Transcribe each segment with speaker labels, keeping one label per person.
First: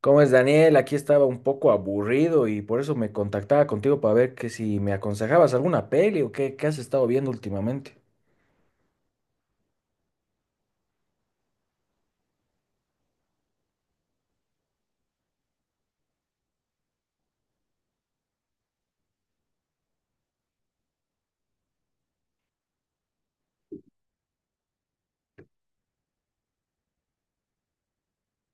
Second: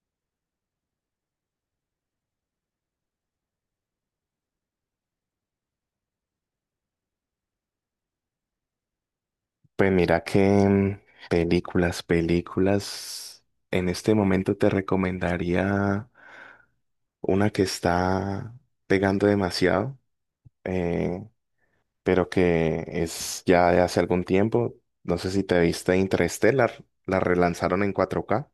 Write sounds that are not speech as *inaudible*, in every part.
Speaker 1: ¿Cómo es, Daniel? Aquí estaba un poco aburrido y por eso me contactaba contigo para ver que si me aconsejabas alguna peli o qué has estado viendo últimamente.
Speaker 2: Pues mira que películas, películas, en este momento te recomendaría una que está pegando demasiado, eh, pero que es ya de hace algún tiempo. No sé si te viste Interstellar, la relanzaron en 4K.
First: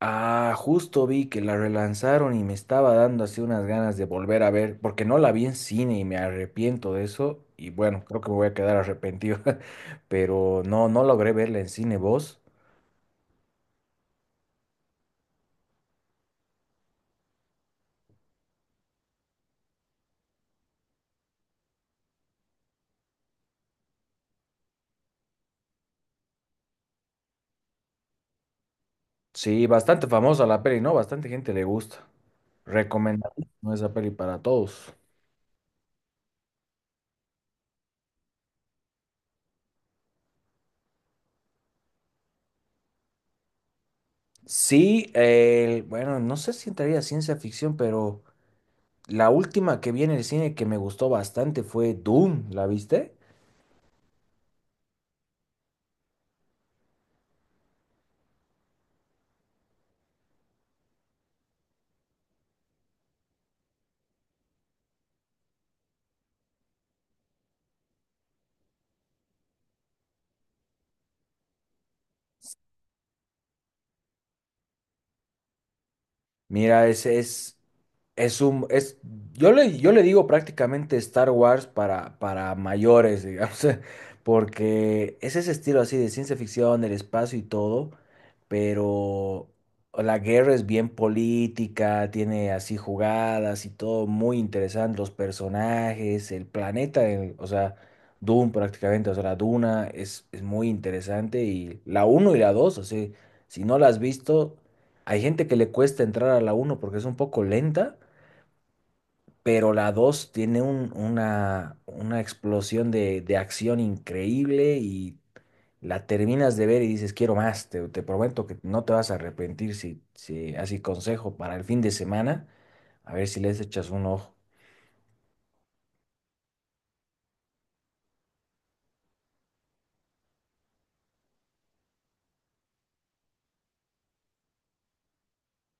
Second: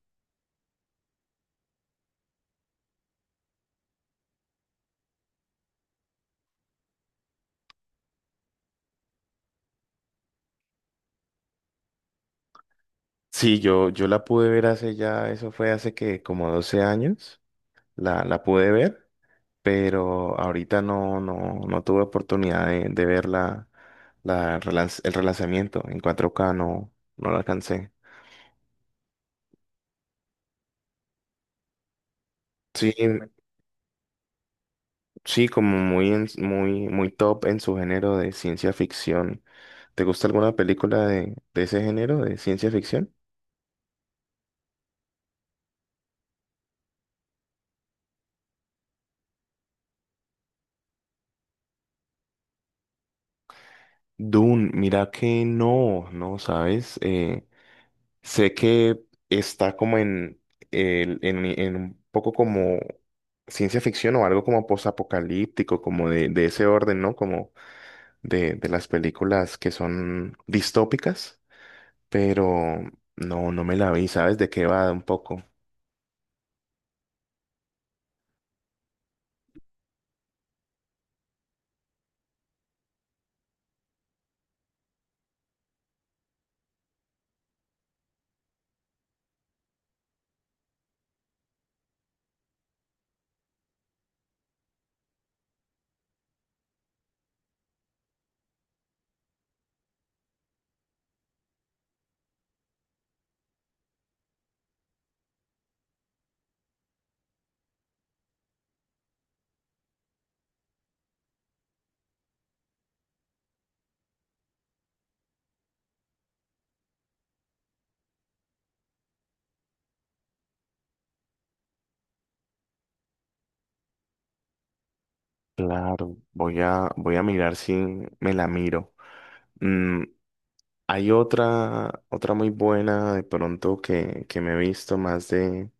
Speaker 1: Ah, justo vi que la relanzaron y me estaba dando así unas ganas de volver a ver, porque no la vi en cine y me arrepiento de eso. Y bueno, creo que me voy a quedar arrepentido, *laughs* pero no, no logré verla en cine. ¿Vos?
Speaker 2: Sí, yo la pude ver hace ya, eso fue hace que como 12 años, la pude ver. Pero ahorita no, no, no tuve oportunidad de ver el relanzamiento en 4K, no, no lo alcancé.
Speaker 1: Sí, bastante famosa la peli, ¿no? Bastante gente le gusta.
Speaker 2: Sí,
Speaker 1: Recomendadísima esa peli para todos.
Speaker 2: sí, como muy, muy top en su género de ciencia ficción. ¿Te gusta alguna película de ese género, de ciencia ficción?
Speaker 1: Sí, bueno, no sé si entraría a ciencia ficción, pero la última que vi en el cine que me gustó bastante fue Doom, ¿la viste?
Speaker 2: Dune, mira que no, no, ¿sabes? Sé que está como en un poco como ciencia ficción o algo como posapocalíptico, como de ese orden, ¿no? Como de las películas que son distópicas, pero no, no me la vi, ¿sabes de qué va un poco?
Speaker 1: Mira, es, yo le digo prácticamente Star Wars para mayores, digamos, *laughs* porque es ese estilo así de ciencia ficción, el espacio y todo, pero la guerra es bien política, tiene así jugadas y todo muy interesante, los personajes, el planeta, o sea, Dune prácticamente, o sea, la Duna es muy interesante y la uno y la dos, o sea, si no la has visto... Hay gente que le cuesta entrar a la uno porque es un poco lenta, pero la 2 tiene una explosión de acción increíble y la terminas de ver y dices, quiero más, te prometo que no te vas a arrepentir, si así consejo para el fin de semana, a ver si les echas un ojo.
Speaker 2: Claro, voy a mirar si me la miro. Mm, Hay otra muy buena de pronto que me he visto más de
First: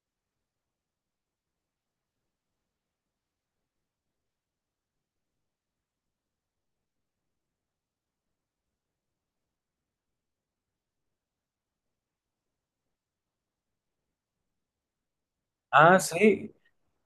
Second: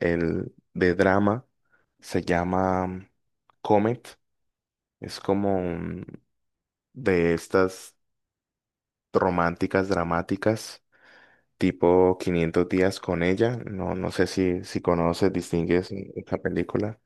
Speaker 2: el de drama, se llama Comet. Es como de estas románticas dramáticas, tipo 500 días con ella. No, no sé si conoces, distingues
Speaker 1: Ah,
Speaker 2: esta
Speaker 1: sí.
Speaker 2: película.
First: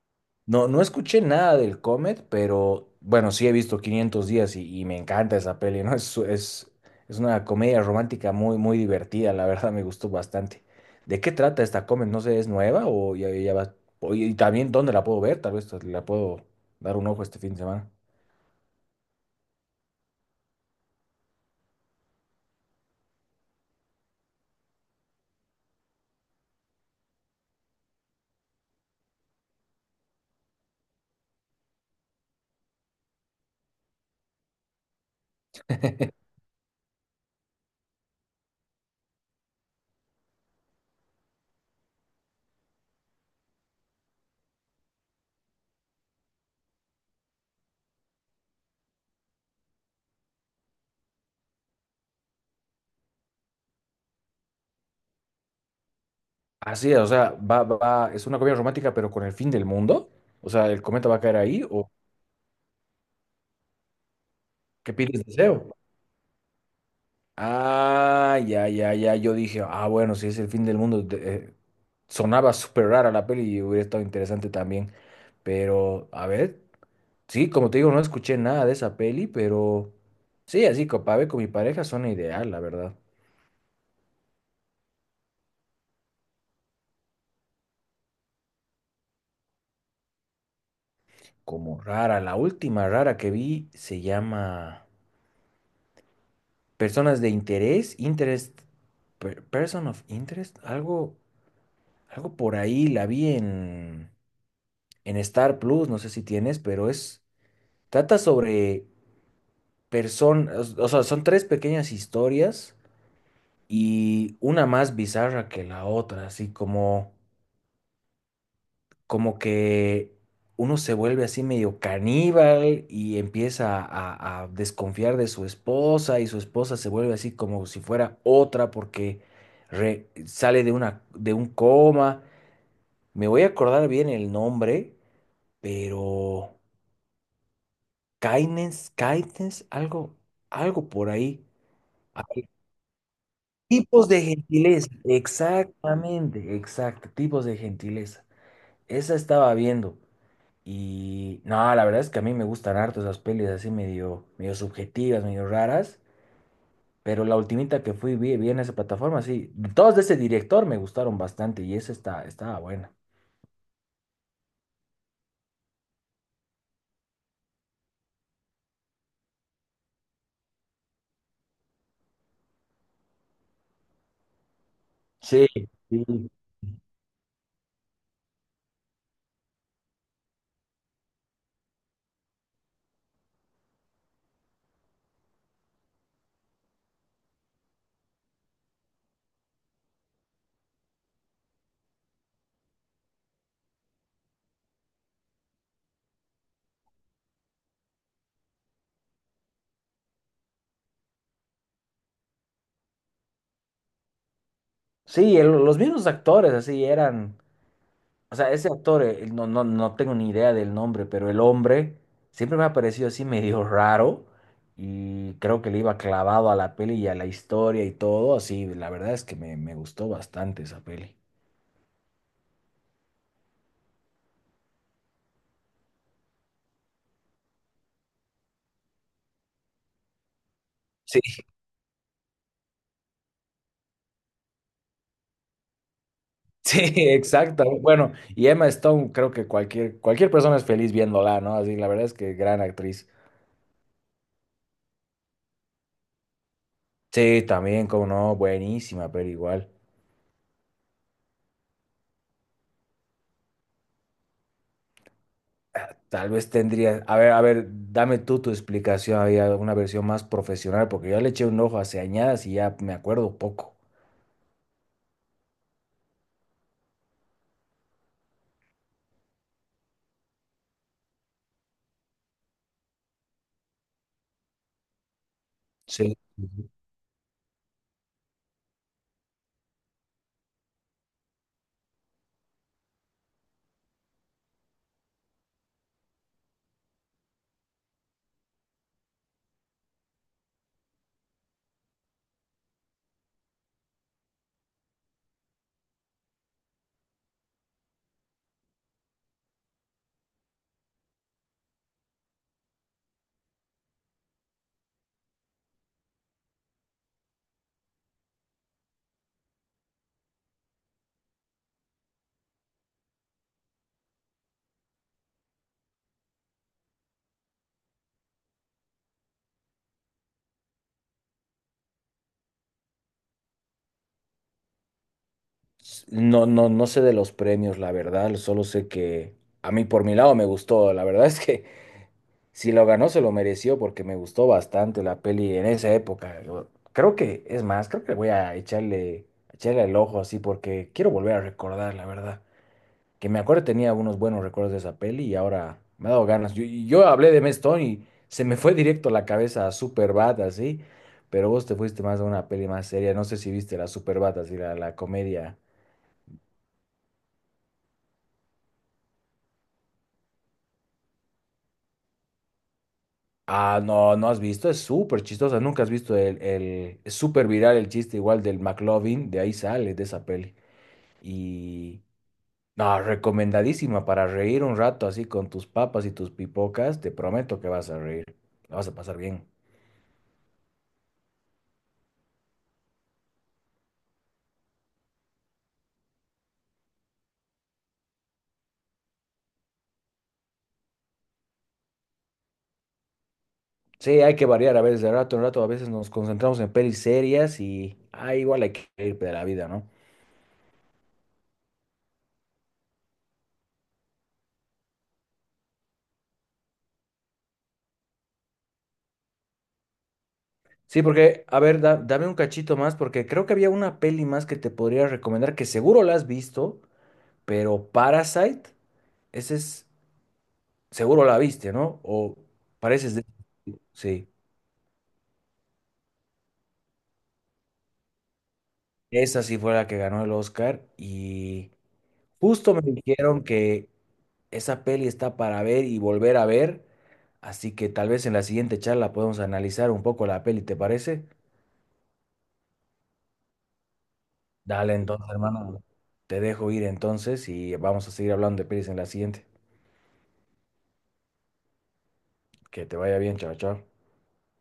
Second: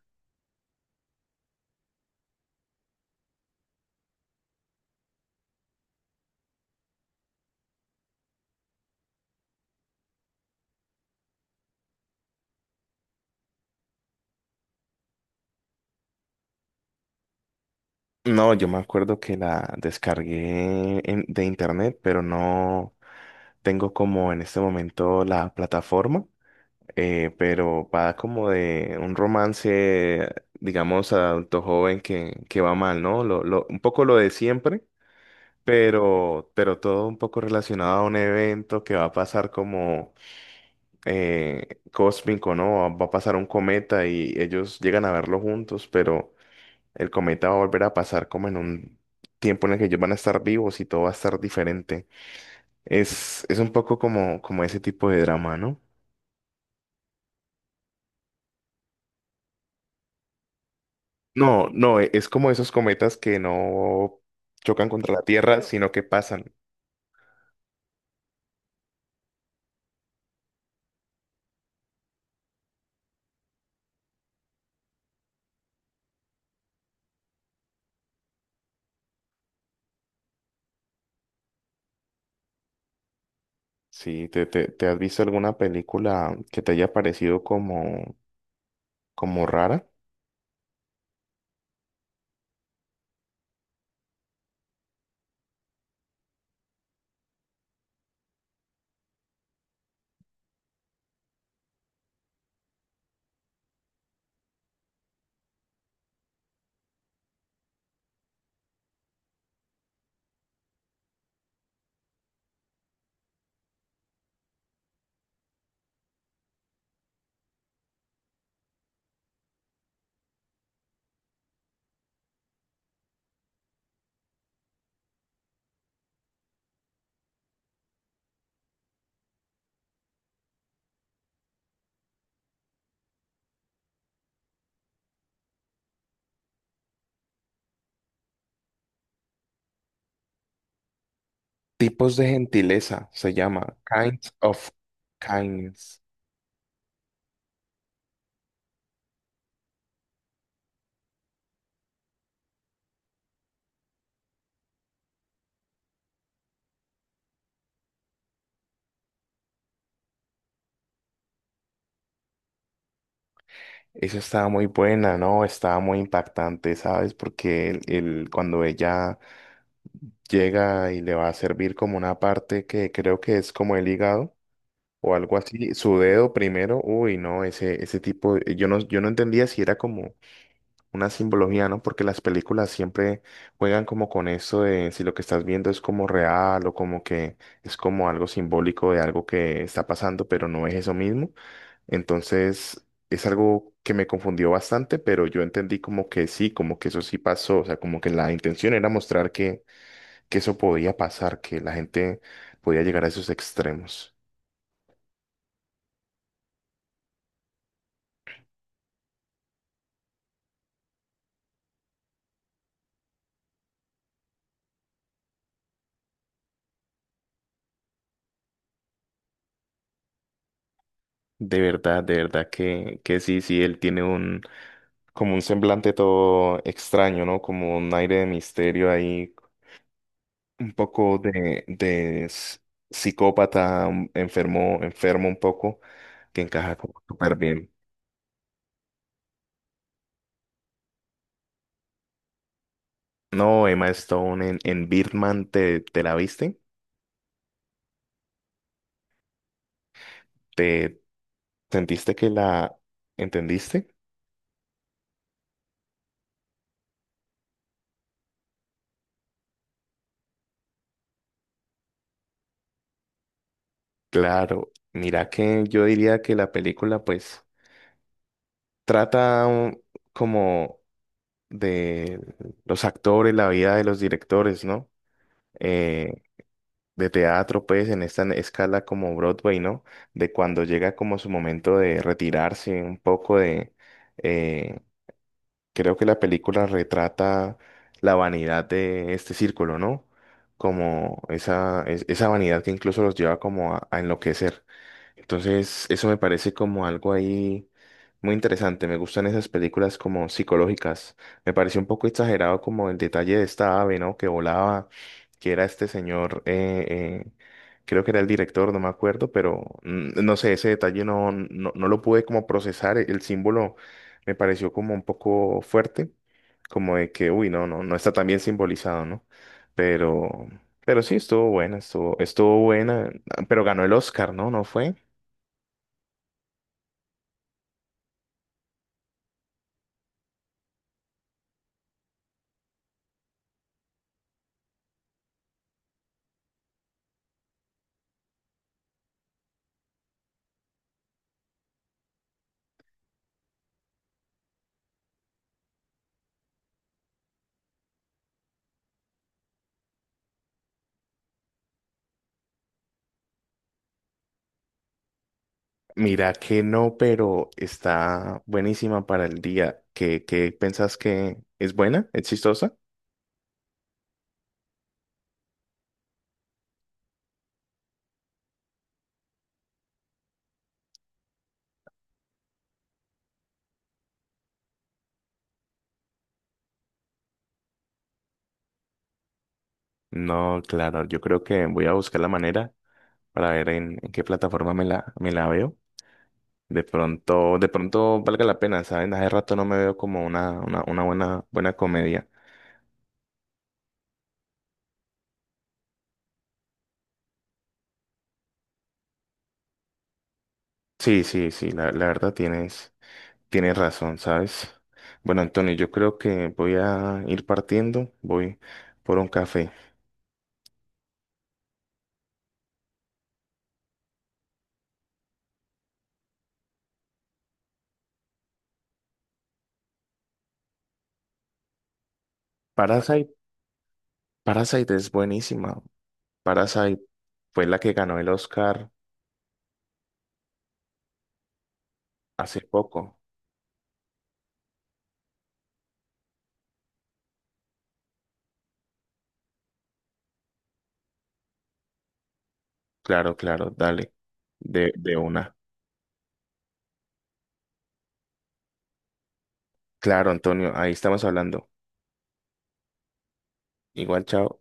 Speaker 1: No, no escuché nada del Comet, pero bueno, sí he visto 500 días y me encanta esa peli, ¿no? Es es una comedia romántica muy divertida, la verdad me gustó bastante. ¿De qué trata esta Comet? No sé, ¿es nueva o ya va? Y también, ¿dónde la puedo ver? Tal vez la puedo dar un ojo este fin de semana.
Speaker 2: No, yo me acuerdo que la descargué de internet, pero no tengo como en este momento la plataforma. Pero va como de un romance, digamos, adulto joven que va mal, ¿no? Un poco lo de siempre, pero todo un poco relacionado a un evento que va a pasar como cósmico, ¿no? Va a pasar un cometa y ellos llegan a verlo juntos, pero el cometa va a volver a pasar como en un tiempo en el que ellos van a estar vivos y todo va a estar diferente. Es un poco como ese tipo de drama, ¿no?
Speaker 1: Así es, o sea, es una comedia romántica, pero con el fin del mundo. O sea, ¿el cometa va a caer ahí
Speaker 2: No,
Speaker 1: o
Speaker 2: no, es como esos cometas que no chocan
Speaker 1: qué,
Speaker 2: contra la
Speaker 1: pides
Speaker 2: Tierra,
Speaker 1: deseo?
Speaker 2: sino que pasan.
Speaker 1: Ah, ya. Yo dije, ah, bueno, si es el fin del mundo, sonaba súper rara la peli y hubiera estado interesante también. Pero, a ver, sí, como te digo, no escuché nada de esa peli, pero sí, así para ver con mi pareja suena ideal, la verdad.
Speaker 2: Sí, ¿te has visto alguna película que te haya parecido como rara?
Speaker 1: Como rara, la última rara que vi se llama Personas de Interés, Interest, Person of Interest, algo por ahí, la vi en Star Plus, no sé si tienes, pero es, trata sobre personas, o sea, son tres pequeñas historias y una más bizarra que la otra, así como, como que uno se vuelve así medio caníbal y empieza a desconfiar de su esposa y su esposa se vuelve así como si fuera otra porque sale de una, de un coma. Me voy a acordar bien el nombre, pero Kindness, algo, algo por ahí.
Speaker 2: Tipos de gentileza se llama,
Speaker 1: Tipos de
Speaker 2: Kinds of
Speaker 1: gentileza,
Speaker 2: Kindness.
Speaker 1: exactamente, exacto, tipos de gentileza. Esa estaba viendo y no, la verdad es que a mí me gustan harto esas pelis así medio, medio subjetivas, medio raras, pero la ultimita que fui vi en esa plataforma, sí, todas de ese director me gustaron bastante y esa estaba buena.
Speaker 2: Esa estaba muy buena, ¿no? Estaba muy impactante, ¿sabes? Porque cuando ella llega y le va a servir como una parte que creo que es como el hígado, o algo
Speaker 1: Sí,
Speaker 2: así, su
Speaker 1: sí.
Speaker 2: dedo primero, uy, no, ese tipo, yo no entendía si era como una simbología, ¿no? Porque las películas siempre juegan como con eso de si lo que estás viendo es como real o como que es como algo simbólico de algo que está pasando, pero no es eso mismo. Entonces, es algo que me confundió bastante, pero yo entendí como que sí, como que eso sí pasó, o sea, como que la intención era mostrar que eso podía pasar, que la gente podía llegar a esos extremos.
Speaker 1: Sí, los mismos actores así eran. O sea, ese actor, no tengo ni idea del nombre, pero el hombre siempre me ha parecido así medio raro y creo que le iba clavado a la peli y a la historia y todo, así, la verdad es que me gustó bastante esa peli.
Speaker 2: De verdad que sí, sí, él tiene como un semblante todo extraño, ¿no? Como un aire de misterio ahí, un poco
Speaker 1: Sí,
Speaker 2: de psicópata, enfermo, enfermo un poco, que
Speaker 1: *laughs*
Speaker 2: encaja
Speaker 1: sí,
Speaker 2: como súper
Speaker 1: exacto.
Speaker 2: bien.
Speaker 1: Bueno, y Emma Stone, creo que cualquier persona es feliz viéndola, ¿no? Así, la verdad es que gran actriz.
Speaker 2: No, Emma Stone en Birdman, ¿te la viste?
Speaker 1: Sí, también, como no, buenísima, pero igual.
Speaker 2: ¿Te sentiste que la entendiste?
Speaker 1: Tal vez tendría, a ver, dame tú tu explicación, había una versión más profesional, porque yo le eché un ojo hace añadas y ya me acuerdo poco.
Speaker 2: Claro, mira que yo diría que la película pues trata como de los actores, la vida de los directores, ¿no?
Speaker 1: Sí.
Speaker 2: Eh, de teatro, pues, en esta escala como Broadway, ¿no? De cuando llega como su momento de retirarse un poco de, eh, creo que la película retrata la vanidad de este círculo, ¿no? Como esa vanidad que incluso los lleva como a enloquecer. Entonces, eso me parece como algo ahí muy interesante. Me gustan esas películas como psicológicas. Me pareció un poco exagerado como el detalle de esta ave, ¿no? Que volaba, que era este señor, eh, creo que era el director, no me acuerdo, pero no sé, ese detalle no, no, no lo pude como procesar. El símbolo me pareció como un poco fuerte, como de que, uy, no, no, no está tan bien simbolizado, ¿no? Pero, pero, sí, estuvo buena, estuvo buena, pero ganó el Oscar, ¿no? ¿No fue?
Speaker 1: No, no sé de los premios, la verdad, solo sé que a mí por mi lado me gustó, la verdad es que *laughs* si lo ganó se lo mereció porque me gustó bastante la peli en esa época. Yo creo que, es más, creo que voy a echarle el ojo así porque quiero volver a recordar, la verdad. Que me acuerdo tenía unos buenos recuerdos de esa peli y ahora me ha dado ganas. Yo hablé de Matt Stone y se me fue directo la cabeza a Superbad, así, pero vos te fuiste más a una peli más seria. No sé si viste la Superbad, así, la comedia.
Speaker 2: Mira que no, pero está buenísima para el día. ¿Qué pensás que es buena? ¿Es chistosa?
Speaker 1: Ah, no, no has visto, es súper chistosa. Nunca has visto el es súper viral el chiste igual del McLovin, de ahí sale, de esa peli. Y no, recomendadísima para reír un rato así con tus papas y tus pipocas. Te prometo que vas a reír, la vas a pasar bien.
Speaker 2: No, claro, yo creo que voy a buscar la manera para ver en qué plataforma me la veo. De pronto, valga la pena, ¿saben? Hace rato no me veo como una buena, buena comedia.
Speaker 1: Sí, hay que variar a veces de rato en rato, a veces nos concentramos en pelis serias y ah, igual hay que ir de la vida, ¿no?
Speaker 2: Sí, sí, sí, la verdad tienes razón, ¿sabes? Bueno, Antonio, yo creo que voy a ir partiendo, voy por un café.
Speaker 1: Sí, porque, a ver, dame un cachito más, porque creo que había una peli más que te podría recomendar, que seguro la has visto, pero Parasite, ese es, seguro la viste, ¿no? O pareces de...
Speaker 2: Parasite,
Speaker 1: Sí,
Speaker 2: Parasite es buenísima. Parasite fue la que ganó el Oscar
Speaker 1: esa sí fue la que ganó el Oscar y
Speaker 2: hace
Speaker 1: justo me
Speaker 2: poco.
Speaker 1: dijeron que esa peli está para ver y volver a ver, así que tal vez en la siguiente charla podemos analizar un poco la peli, ¿te parece?
Speaker 2: Claro, claro, dale, de,
Speaker 1: Dale
Speaker 2: de
Speaker 1: entonces,
Speaker 2: una.
Speaker 1: hermano. Te dejo ir entonces y vamos a seguir hablando de pelis en la siguiente.
Speaker 2: Claro, Antonio, ahí estamos hablando.
Speaker 1: Que te vaya bien, chao, chao.
Speaker 2: Igual, chao.